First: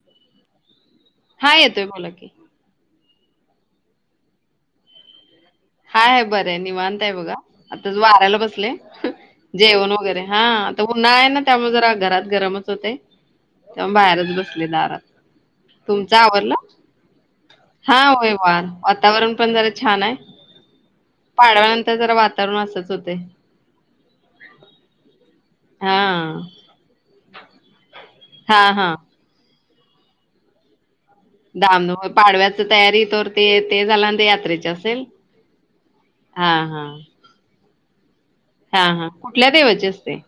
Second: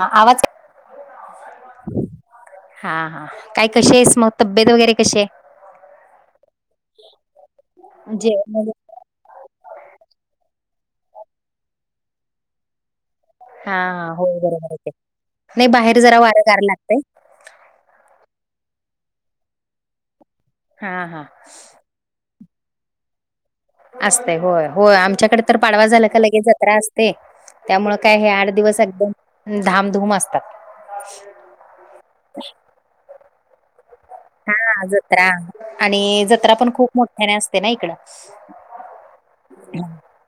हां आवाज हां, येतोय बोला की. हा हा काय कसीयस मग तब्येत वगैरे कशीय? हाय हाय बरंय, निवांत हाय बघा, आताच वाऱ्याला जेवण बसलेय. जेवण वगैरे हां आता उन्हाळा आहे ना त्यामुळे जरा घरात गरमच होतय. हा त्यामुळे हा होय बाहेरच बसले बरोबर आहे ते दारात, नाही बाहेर तुमचं जरा वारं गार आवरलं? लागतय हा होय वार वातावरण पण जरा छान हाय. हां हां. पाडव्यानंतर जरा वातावरण असंच होतय. असते. होय होय. आमच्याकडे तर पाडवा झाला का हां, लगेच जत्रा असते. त्यामुळं काय हे आठ हां, दिवस हां. एकदम धामधूम असतात. धामधूम, पाडव्याच तयारी तवर ते. ते झाल्यान हा जत्रा. आणि जत्रा हां, पण खूप मोठ्याने असते ना इकड. हा हा. कुठल्या देवाची असते?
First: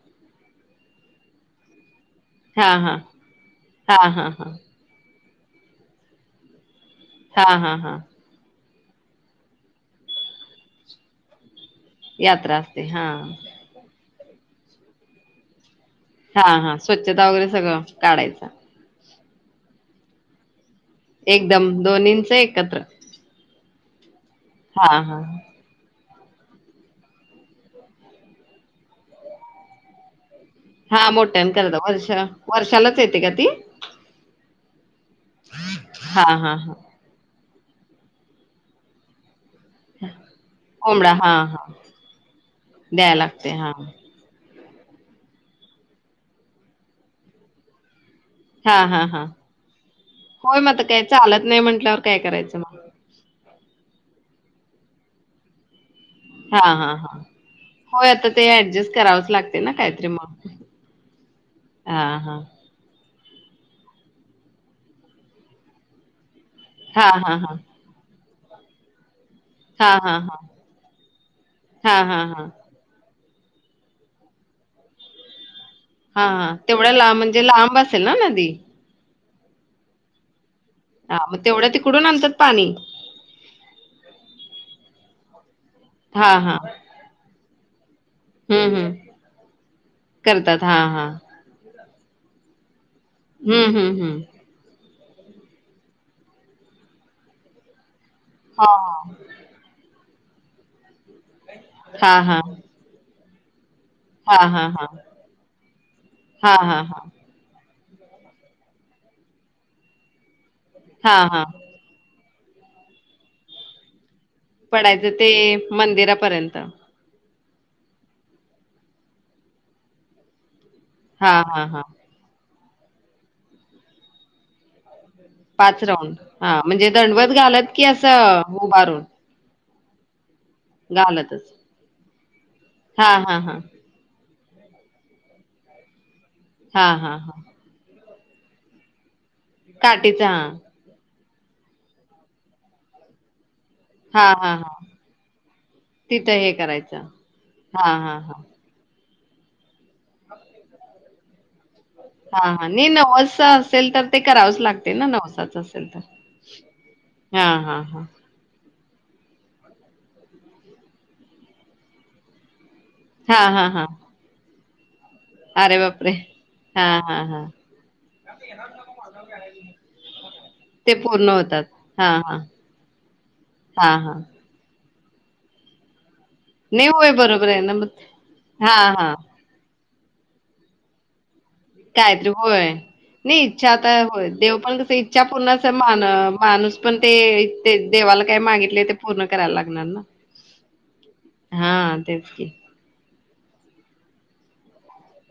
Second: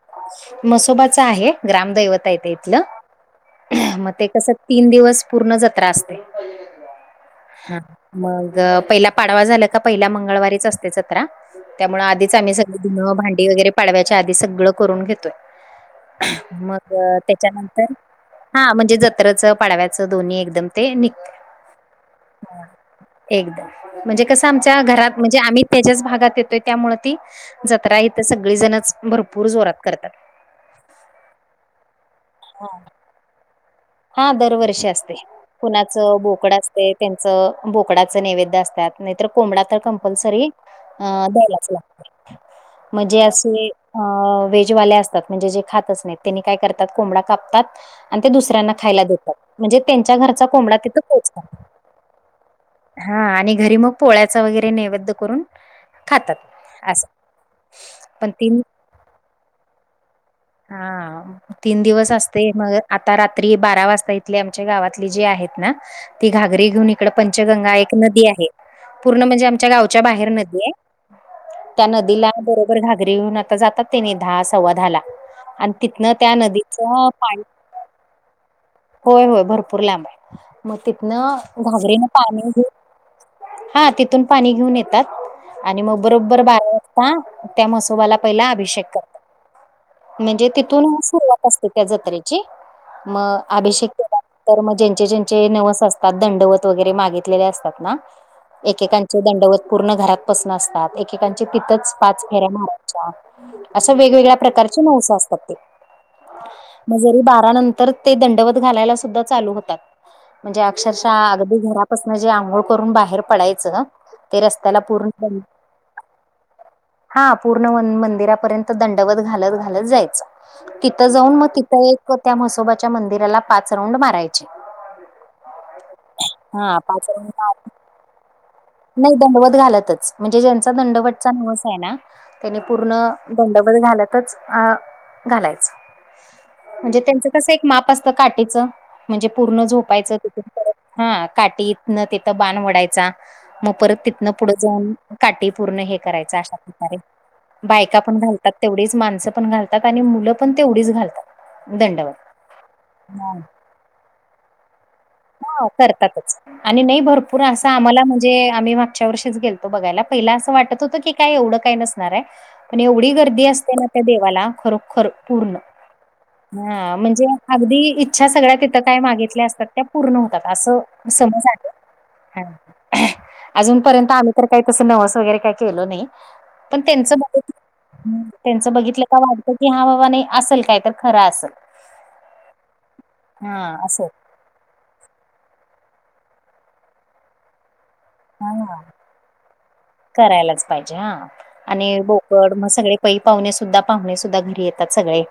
म्हसोबाच आहे. ग्रामदैवत आहेे ते हां, इथलं. हां. हां, मग ते हां, कस हां. तीन दिवस पूर्ण जत्रा असते. हां, हां, हां. तर पहिला पाडवा झालं का, पहिल्या मंगळवारीच असते जत्रा. त्यामुळे आधीच आम्ही यात्रा असते. सहकुटुंब. हां. भांडी वगैरे पाडव्याच्या आधी सगळं करून घेतोय. हा हा मग स्वच्छता वगैरे सगळं त्याच्यानंतर, काढायचा हा म्हणजे जत तरच पाडव्याच दोन्ही एकदम ते निघ एकदम दोन्हींच एकत्र. एकदम. म्हणजे कसं आमच्या हा घरात, हा म्हणजे आम्ही त्याच्याच भागात येते. त्यामुळे ती जत्रा इथ सगळी जणच भरपूर जोरात करतात. हा मोठ्याने करता. वर्ष वर्षालाच येते का ती? हा दरवर्षी असते. कुणाच हा हा बोकडं हा असते. त्यांच बोकडाच नैवेद्य असतात. नाहीतर कोंबडा तर कॅम्पलसरी कोंबडा ह हा हा द्यायलाच लागत. द्याय म्हणजे लागते असे, हा ह. अ व्हेजवाले असतात. म्हणजे जे खातच नाही. त्यांनी काय करतात? कोंबडा कापतात आणि ते दुसर्‍या हा खायला हा हा देतात. म्हणजे त्यांच्या घरचा होय मग कोंबडा आता तिथ काही पोचतात. चालत नाही म्हंटल्यावर काय करायचं मग हा आणि घरी मग पोळ्याचा वगैरे नैवेद्य करून खातात. हा हा असं हा. होय आता पण ते तीन ऍडजस्ट करावंच लागते ना काहीतरी म. हा हा तीन दिवस असते. मग आता रात्री बारा वाजता इथले आमच्या गावातले जे आहेत ना. ती घागरी घेऊन हा इकड हा हा पंचगंगा एक नदी आहे. पूर्ण म्हणजे आम आमच्या हा गावच्या हा बाहेर हा नदी आहे. त्या हा हा नदीला हा [unintelligible] घागरी आता जातात ते. दहा सव्वा दहा ला. आणि तिथनं हा त्या हा तेवढ्या नदीचं लांब पाणी, म्हणजे लांब असेल ना नदी होय होय भरपूर लांबय. मग हा तिथनं मग तेवढ्या तिकडून घागरीन आणतात पाणी घेऊ हा तिथून पाणी घेऊन येतात. आणि मग हा बरोबर हा बारा ता त्या म्हसुबाला पहिला हम्म अभिषेक हम्म कर म्हणजे करतात. हां, तिथून हां. सुरुवात असते त्या जत्रेची. मग हं, अभिषेक हं, हं. केला तर मग ज्यांचे ज्यांचे नवस असतात. दंडवत वगैरे मागितलेले असतात ना. एकेकांचे दंडवत पूर्ण घरात पसन असतात. एकेकांचे तिथंच हां, पाच हां. फेऱ्या मार च्या. अस वेगवेगळ्या हां, हां. प्रकारचे हां, हां, हां. नवस असतात ते. हां, हां, मग हां. जरी बारा नं तर ते दंडवत घालायला सुद्धा चालू होतात. म्हणजे हां, अक्षरशः हां. अगदी घरात पसन जे आंघोळ करून बाहेर पडायचं. ते रस्त्याला पडायचं ते पूर्ण मंदिरापर्यंत. हा पूर्ण मंदिरापर्यंत दंडवत घालत घालत जायचं. तिथं जाऊन हां, मग हां, तिथं हां. एक त्या म्हसोबाच्या मंदिराला पाच राऊंड मारायचे. पाच राऊंड? हा. म्हणजे पाच दंडवत राऊंड घालत की अस? नाही दंडवत घालतच. म्हणजे ज्यांच दंडवतचा घालतच. वसाय ना. त्यानी पूर्ण हां, हां, हां. दंडवत घालत तच अ घालायचं. हां, म्हणजे हां, त्यांच हां. कस एक माप असतं काठीचं. म्हणजे पूर्ण झोपायच काठीचा तिथे. हां. परत हा काठीत तिथं बाण वडायचा. मग परत तिथनं हां, पुढं हां, हां. जाऊन, काठी पूर्ण हे तिथं करायचं हे अशा प्रकारे, करायचं. हां, बायका पण हां, हां. घालतात. तेवढेच माणसं पण घालतात आणि मुलं पण तेवढीच घालतात. दंडवत हा, हा नाही हा नवस असेल तर ते करावंच लागते ना नवस हा करतातच आणि नाही भरपूर हां, असं हां, आम्हाला हां. म्हण जे आम्ही मागच्या वर्षीच गेलतो बघायला, पहिला असं वाटत होतं की काय एवढं काय नसणार हाय पण एवढी गर्दी हां, हां, असते ना हां. त्या देवाला, खरोखर पूर्ण, अरे बापरे! हा हां, म्हणजे हां, हां. अगदी इच्छा सगळ्या तिथं काय मागितल्या असतात त्या पूर्ण होतात, अस ते पूर्ण समज होतात. हां, हां. आहे, अजून हां, पर्यंत हां. आम्ही तर काय तसं नवस वगैरे काय केलो नाही. पण नाही होय त्येचं बरोबर आहे ना मग बघून, त्येचं हां, बघितलं हां. का वाढ की हा बाबा नाही असल काय तर खर असल. कायतरी होय, नाही इच्छा हां, आता असं होय देव पण कस इ च्या पूर्ण मान, माणूस पण ते ते देवाला काय हां, मागितलय ते पूर्ण करायला लागणार ना. करायलाच पाहिजे हा, आणि हां, तेच की. बोकड म सगळे पै पाहुणे सुद्धा, पाहुणे सुुद्धा घरी येतात सगळे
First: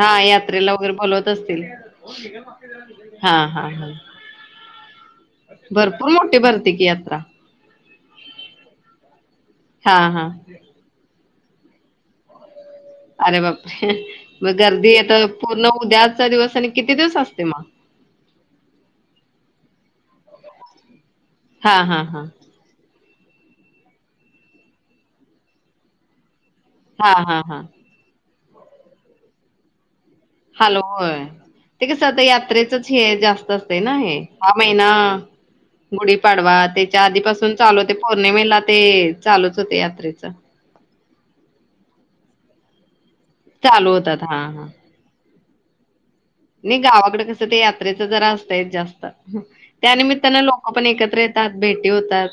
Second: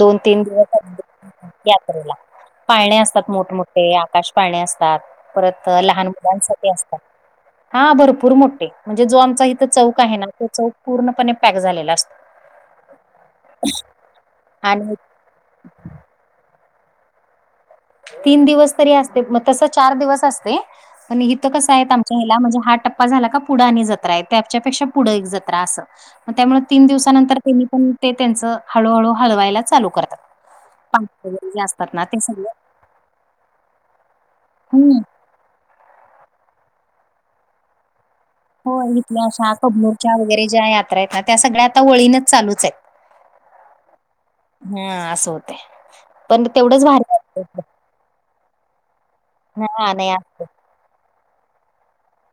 दोन, तीन यात्रेला दिवस वगैरे बोलवत असतील. [unintelligible] यात्रेला पाळणे असतात हां, हां, हां. मोठमोठे आकाश पाळणे असतात. परत लहान भरपूर मोठी मुलांसाठी भरते की असतात, यात्रा. हा भरपूर मोठ ते म्हणजे जो आमचा इथ चौक हां, आहे ना, हां. तो चौक पूर्णपणे पॅक झालेला असतो. अरे बाप रे, मग आणि गर्दी हेत पूर्ण उद्याचा दिवस आणि किती दिवस असते मग? तीन दिवस तरी असते, मग तस चार दिवस असते पण इथं कसं हाय हां, हां, आमच्या हां. ह्येला म्हणजे हा टप् टप्पा झाला का पुढं आणि जत्रा येते, त्याच्यापेक्षा पुढं एक जत्रा असं मग त्यामुळ तीन हां, दिवसानंतर हां, हां. त्येनी पण ते त्येचं हळूहळू हलवायला चालू करतात. हाल, पाट होय वगैरे जे ते असतात ना कसं आता सगळे यात्रेचच फेर जास्त असते ना हे, हा महिना हम्म गुढीपाडवा त्याच्या आधीपासून चालू होतय, पौर्णिमेला हो ते चालूच होते यात्रेच तर त्या सगळ्या आता वळीने चालूच आहेत, चालू होतात हा हा अस होत त्या. नाही गावाकडे कस ते यात्रेच जरा असतय जास्त, हा त्या नाही निमित्ताने लोक आपण एकत्र येतात भेटी होतात.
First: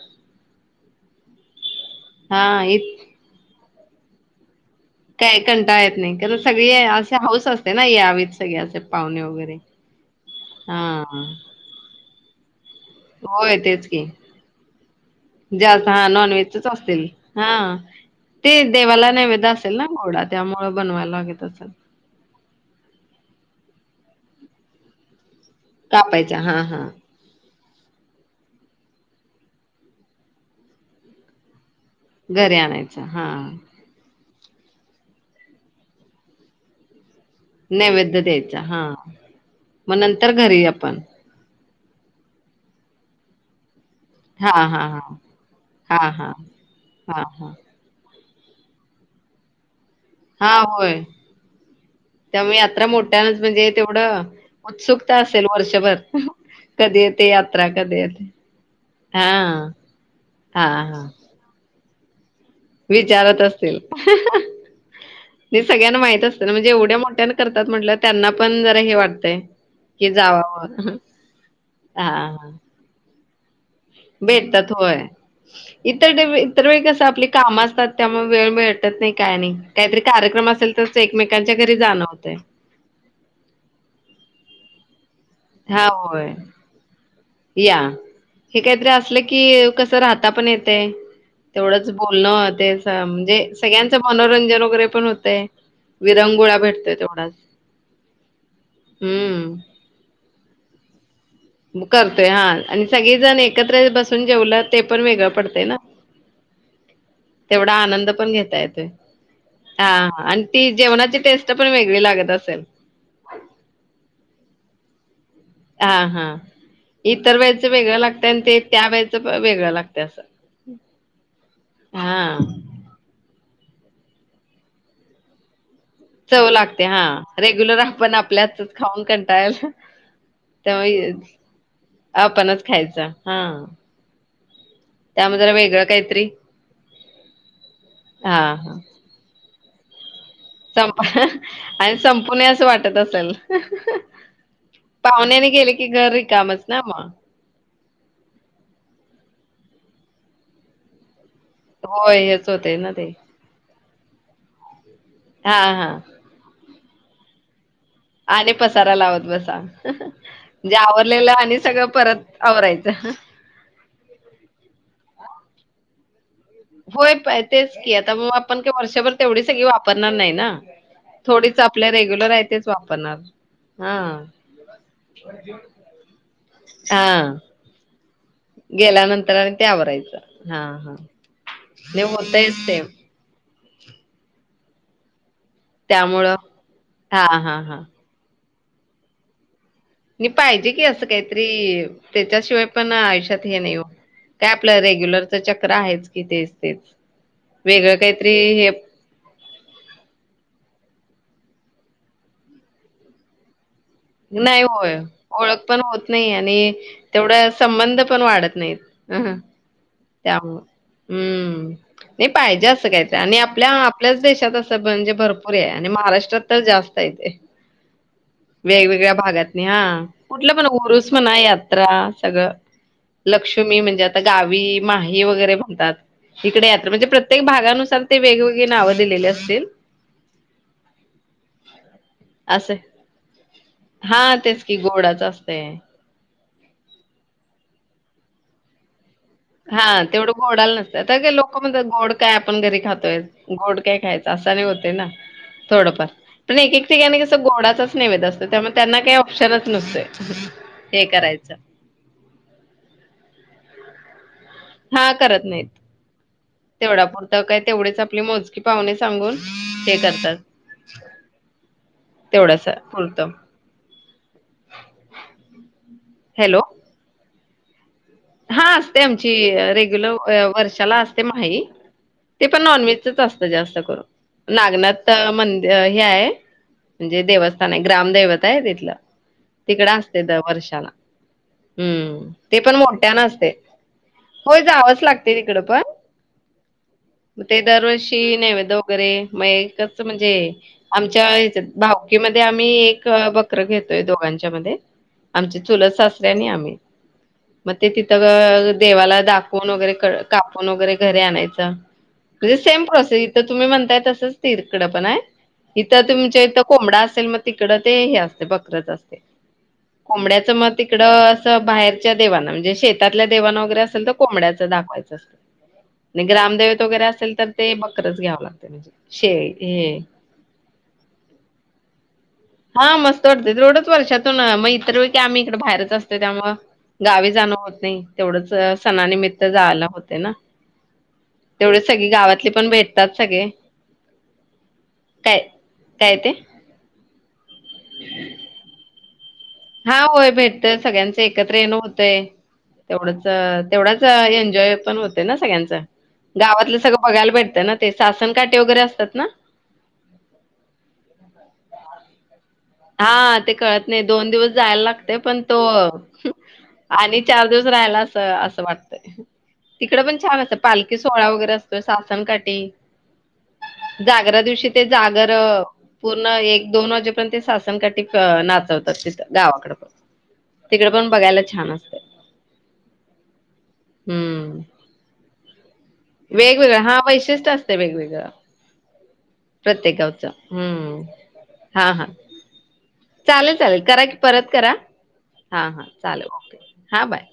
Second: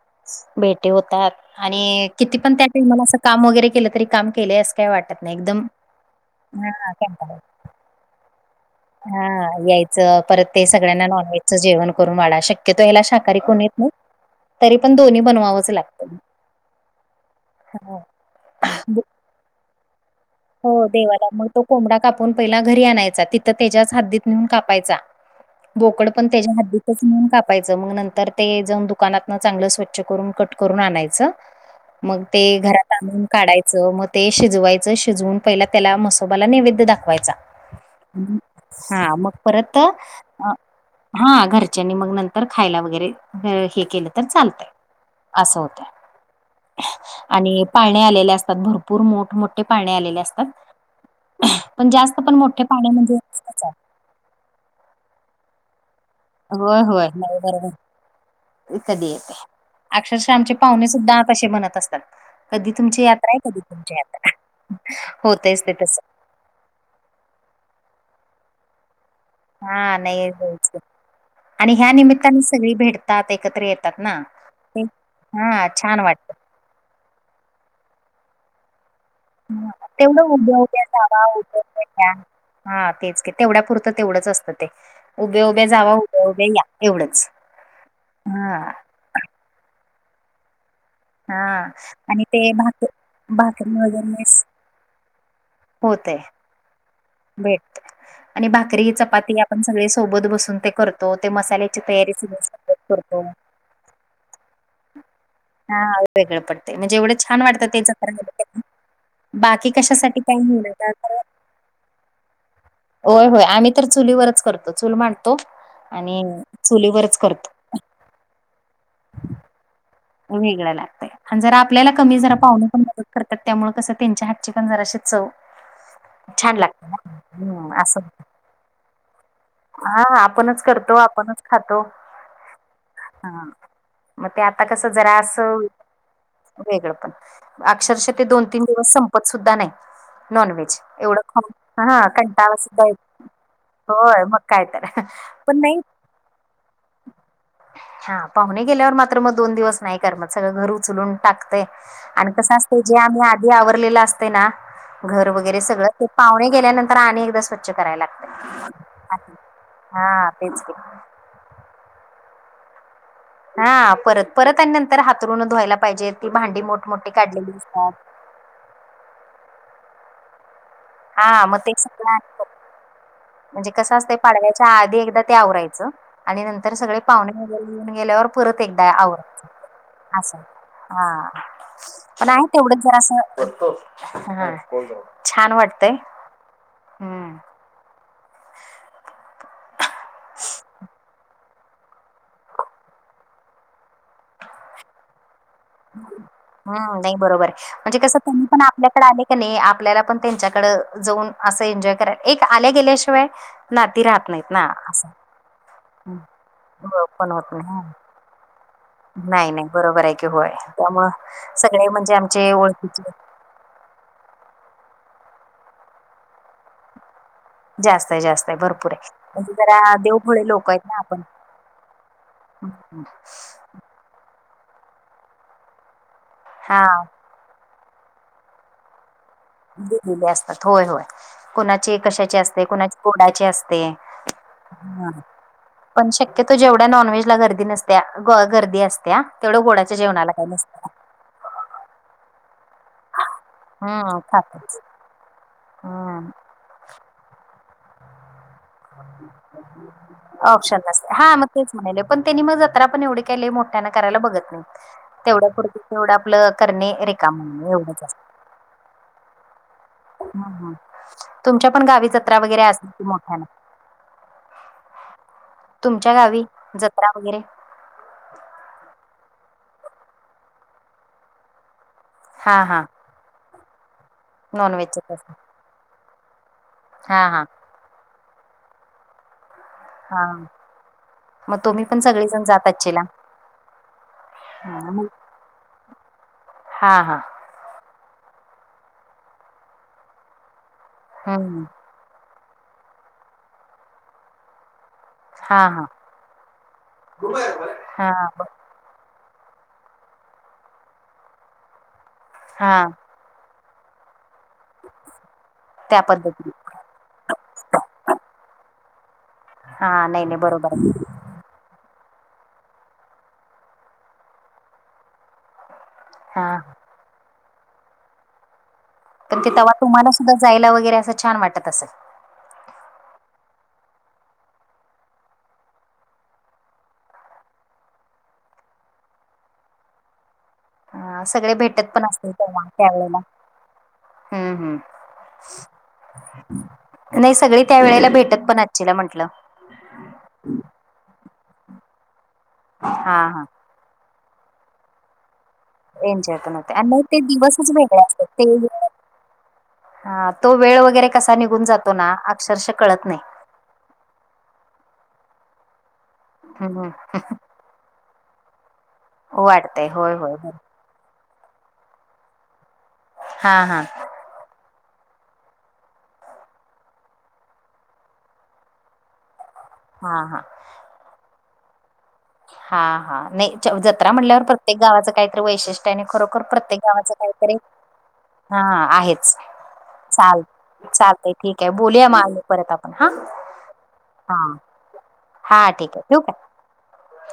भेटी होतात आणि किती हा पण त्या इ टाईमाला अस काम वगैरे केलं तरी काम केले अस काही कंटाळा येत नाही, कारण सगळे हा असे हाऊस असते ना यावीत सगळे असे. ह पाहुणे वगैरे. यायचं परत ते हा सगळ्यांना नॉनव्हेजचं जेवण करून वाढा श क्यतो ह्याला शाकाहारी होय कोण येत तेच नाहीत की. जास्त हा नॉन व्हेजच असतील हा. हो. ते देवाला नैवेद्य असेल ना गोडात? हो देवाला मग तो कोंबडा कापून पहिला घरी आणायचा, तिथं त्येज्याच हद्दीत नेऊन कापायचा. बोकड पण कापायचा त्येज्या हा हा हद्दीतच नेऊन काप पायच मग नंतर ते जाऊन दुकानातन चांगलं स्वच्छ करून कट करून आणायच. मग ते घरी घरात आणायचा आणून हा काढायचं मग ते शिजवायचं शिजवून पहिला त्याला म्हसोबाला नैवेद्य दाखवायचा. नैवेद्य द्यायचा हा मग परत मग नंतर अ घरी आपण हा घरच्यांनी मग नंतर खायला वगैरे अ हे केलं तर हा चालतय हा हा अस होतय हा हा. हा हा आणि पाळणे आलेले असतात, भरपूर मोठमोठे पाळणे आलेले आस तात, हा होय पण जास्त पण त्यामुळे मोठे यात्रा पाळणे म्हणजे मोठ्यानच तेवढं उत्सुकता असेल वर्षभर? होय कधी होय येते नाही यात्रा कधी येते. बरोबरये, कधी हा येतय अक्षरशा आमचे हा पाहुणे हा सुद्धा तशे म्हणत असतात, कधी तुमची यात्राय विचारत कधी असतील. तुमची यात्राय? होतेच ते तसं. ते जेवढ्या मोठ्याने करतात म्हंटल्यावर त्यांना पण जरा हे वाटतंय. हा कि नाही यायच, जावावं आणि ह्या निमित्ताने हां सगळी भेटतात एकत्र ये भेटतात होय, छान इतर डे वाटतं. वे इतर वेळी कसं आपली काम असतात त्यामुळे वेळ भे टत नाही काय नाही हां, काहीतरी तेवढं कार्यक्रम असेल तरच एकमेकांच्या घरी जाणं होतय. हा तेच की तेवढ्या पुुरतं तेवढंच असतं ते, उभ्या उभ्या हां जावा उभ्या होय उभ्या या एवढंच. या, हे हां, काहीतरी असलं की कसं राहता पण येतय. हां तेवढंच आणि बोलणं ते भाक असं म्हणजे भाकरी सगळ्यांचं वगैरे मनोरंजन वगैरे पण होतय. होतंय, विरंगुळा भेटतय तेवढाच. भेटतं, आणि भाकरी चपाती हम्म. आपण सगळे सोबत बसून ते करतो ते मसाले, मग करतोय हा आणि सगळेजण एकत्र बसून जेवलं ते पण वेगळं पडतंय ना. हा वेगळं पडतय म्हणजे एवढं छान वाटत तेवढा तेच आनंद पण घेता [inaudible] येतोय. बाकी कशासाठी काय म्हणल का तर ते पण वेगळे लागत असल? होय होय आम्ही तर चुलीवरच करतो चूल मांडतो, आणि चुलीवरच करतो. ते वेगळं लागतेय आणि ते त्या वळेच वेगळं लागतेय. वेगळं लागतंय आणि जरा आपल्याला कमी जरा हा पाव्हणं पण मदत, करतात त्यामुळे कसं त्यांच्या हातची पण जराशीे चव. चव छान लागते ना. हा हं, रेग्युलर असं. आपण आपल्या हातचच खाऊन कं टाळलो, हां, आपणच करतो, त्यामुळे आपणच खातो. आपणच खायच हा. हां, मग ते आता कसं जरा त्यामुळे असं, वेगळं काहीतरी वेगळं पण अक्षरशः ते हा दोन तीन हा दिवस संप त सुद्धा नाही. नॉनव्हेज संप एवढं खाऊन आणि हा संपूनय कंटाळा असं सुद्धा वाटत येत, असेल होय मग काय तर, पाहुण्याने पण गेले नाही की घर रिकामच ना मग. हा पाहुणे गेल्यावर मात्र मग दोन दिवस नाही करमत सगळं घर उचलून टाकतय. होय आणि हेच कसं होतय असतय ना जे ते आम्ही आ जे आवरलेलं असतय ना, घर हा वगैरे सगळं हा ते पाहुणे गेल्यानंतर आणि एकदा स्वच्छ करायला लागत. आणिक पसारा लावत बसा, तेच की जे आवर लेल आणि सगळं परत आवरायचं. हा परत परत आणि नंतर हातरुूनं धुवायला पाहिजेत. होय पाहय तेच की आता मग आपण वर्षभर तेवढी सगळी वापरणार नाही ना. हा मग थोडीच ते आपले सगळं रेग्युलर आणि आहे तेच वापरणार. म्हणजे हा कसं असतय पाडव्याच्या आधी एकदा ते आवरायचं आणि नंतर सगळे पाहुणे हा वगैरे येऊन गेल्यावर, परत एकदा गेल्यानंतर आणि ते आवरायचं असं, आवरायचं हा हा नाही पण आहे होतयच ते तेवढंच जरा असं हा छान वाटतं. त्यामुळं हा हा हा नी पाहिजे की असं काहीत री त्याच्याशिवाय पण आयुष्यात हे नाही काय आपलं रेग्युलर, तो चक्र आ हम्म नाही बरोबर ये म्हणजे कस काहीतरी त्यांही पण हे आपल्याकडं आले, क नाही आपल्याला पण त्यांच्याकड जाऊन असं एन्जॉय करा एक आल्या गेल्याशिवाय, नाती राहत नाहीत नाही ना होय असं ओळख पण होत हम्म. नाही आणि हो, पण तेवढा होत नाही हं. संबंध पण वाढत नाहीत. अ नाही नाही बरोबर आहे की होय त्यामु त्यामुळं हम्म सगळे म्हणजे नाही आमचे पाहिजे असं ओळखीचे कायच आणि आपल्या? आपल्याच देशात असं म्हणजे भरपूर आहे आणि महाराष्ट्रात तर जास्त आहे तेे? जास्तय जास्त आहे भरपूर आहे वेगवेगळ्या म्हणजे भागातनी जरा हा देवभोळे कुठलं पण लोक आहेत ना उरूस आपण म्हणा यात्रा सगळं. लक्ष्मी म्हणजे आता गावी माही वगैरे म्हणतात इकडे हा यात्रा म्हणजे प्रति प्रत्येक भागा नुसार वेगवेगळी नावं दिलेली अस दिलेले असतात होय होय कुणाचे कशाचे असते असं कुणाचे कोडाचे असते. ते हां तेच की ह. गोडाच असतंय. पण शक्यतो जेवढ्या नॉनव्हेज ला गर्दी नसत्या ग गर्दी असत्या. तेवढं गोडाच्या जेवणाला काय नसत का [unintelligible] लोक म्हण गोड काय आपण घरी खातोयच? गोड काय हम्म खायचं अस आणि नाही खातच हुतय ना थोडंफार हम्म पण एक एक ठिकाणी कसं गोडाच नेव्यध असतो. तर त्यामुळे त्यांना काही ऑप्शनच नसतोय हे करायचं. म्हले पण त्यांनी मग जत्रा पण एवढे काय लय मोठ्यान करायला बघत नाही. हां, करत तेवढ्या नाहीत. पुढत तेवढं आपलं करणे रेिका म्हणणे एवढं असतय? ही पाहुणेच. ह हम तुमच्या पण गावी जत्रा वगैरे तेवढ्यास असतील की पुरतं. मोठ्याने, तुमच्या गावी जत्रा वगैरे? हा असते आमची रेग्युलर वर्षाला असते माही ते हा पण हा नॉन व्हेजच असते जास्त करू नागनाथ नॉनव्हेजच मंदिर हे आहे हा म्हणजे हा देवस्थान. नाही ग्रामदैवत आहे तिथलं. तिकड असते हा दर वर्षाला मग तुम्ही पण हम्म सगळेजण ते जात पण मो आचीला हो जावंच लागते तिकड पण, हां हां ते दरवर्षी नैवेद वगैरे मग एकच म्हणजे आमच्या हम्म हेच्यात भाऊ मध्ये आम्ही एक बकर घेतोय दोघांच्या मध्ये, हा आमचे हा चुलत सासऱे आणि आम्ही मग ते हा तिथं देवाला दाखव [unintelligible] वगैरे कापून वगैरे घरीे आणायच म्हणजे सेम हा प्रोसेस इथं तुम्ही म्हणताय तसंच तीरकडं पण आहे इथं त्या तुमच्या पद्धतीने इथं. कोंबडा असेल मग तिकडं ते हे असते बकरच असते हा नाही नाही कोंबड्याचं मग बरोबर आहे तिकड बाहेरच्या देवाना म्हणजे शेतातल्या देवांना वगैरे असेल तर कोंबड्याचं दाखवायचं. म्ह [unintelligible] हा ग्रामदेवेत वगैरे असेल तर ते बकरच घ्यावं लागत. तर ते तवा तुम्हाला सुद्धा जायला वगैरे असं छान वाटत असल. हा मस्त वाटते तेथवढंच वर्षातून मग इतर वेळी आम्ही इकडे बाहेरच असतो त्यामुळ, गावी जाणं होत नाही तेवढंच सणानिमित्त जायला हुतय ना, अ सगळे तेवढचं भेटत पण सगळे असतील गावातले तेव्हा पण भेटतात त्यावेेळेला सगळे, हम्म हम्म काय काय ते? नाही सगळी त्या वेळेला भेटत पण आशिला म्हटलं. हा होय भेटतय सगळ्यांचं एकत्र येण होतय हा तेवढंच, हा तेवढाच एन्जॉय पण होते ना सगळ्यांचा, एन्जॉय पण होते गावातलं आणि सगळं नाही ते बघायला भेटतं दिवसच ना ते वेगळे असतात सासन ते काटे वगैरे असतात ना, हा तो वेळ वगैरे कसा निघून जातो ना अक्षरशः कळत नाही हा ते कळत नाही दोन दिवस जायला लागते पण तो हम्म आणि चार दिवस राहायला असं वाटत वाटतय तिकडं होय पण छान होय अस पाल ते सोळा वगैरे असतो सासनकाठी हां हां. जागरा दिवशी ते जागर पूर्ण एक दोन वाजेपर्यंत सासन न काटी नाचवतात तिथं गावाकडं पण. हा हा. तिकडे पण बघायला छान असते. हा हा, नाही ज जत्रा म्हटल्यावर हं. प्रत्येक गावाचं काहीतरी वैशि ष्ट्यने खरोखर वेगवेगळं प्रत्येक हा गावाचं वैशिष्ट्य काहीतरी असते वेगवेगळं हा आहेचं. प्रत्येक गावचं चाल हम्म चालतंय ठीक आहे. हा हा बोलूया मग अजून परत आपण चालेल चालेल करा की हा? हा परत करा. हा हां ठीक आहे ठेवू का चालेल. ओके हा बाय,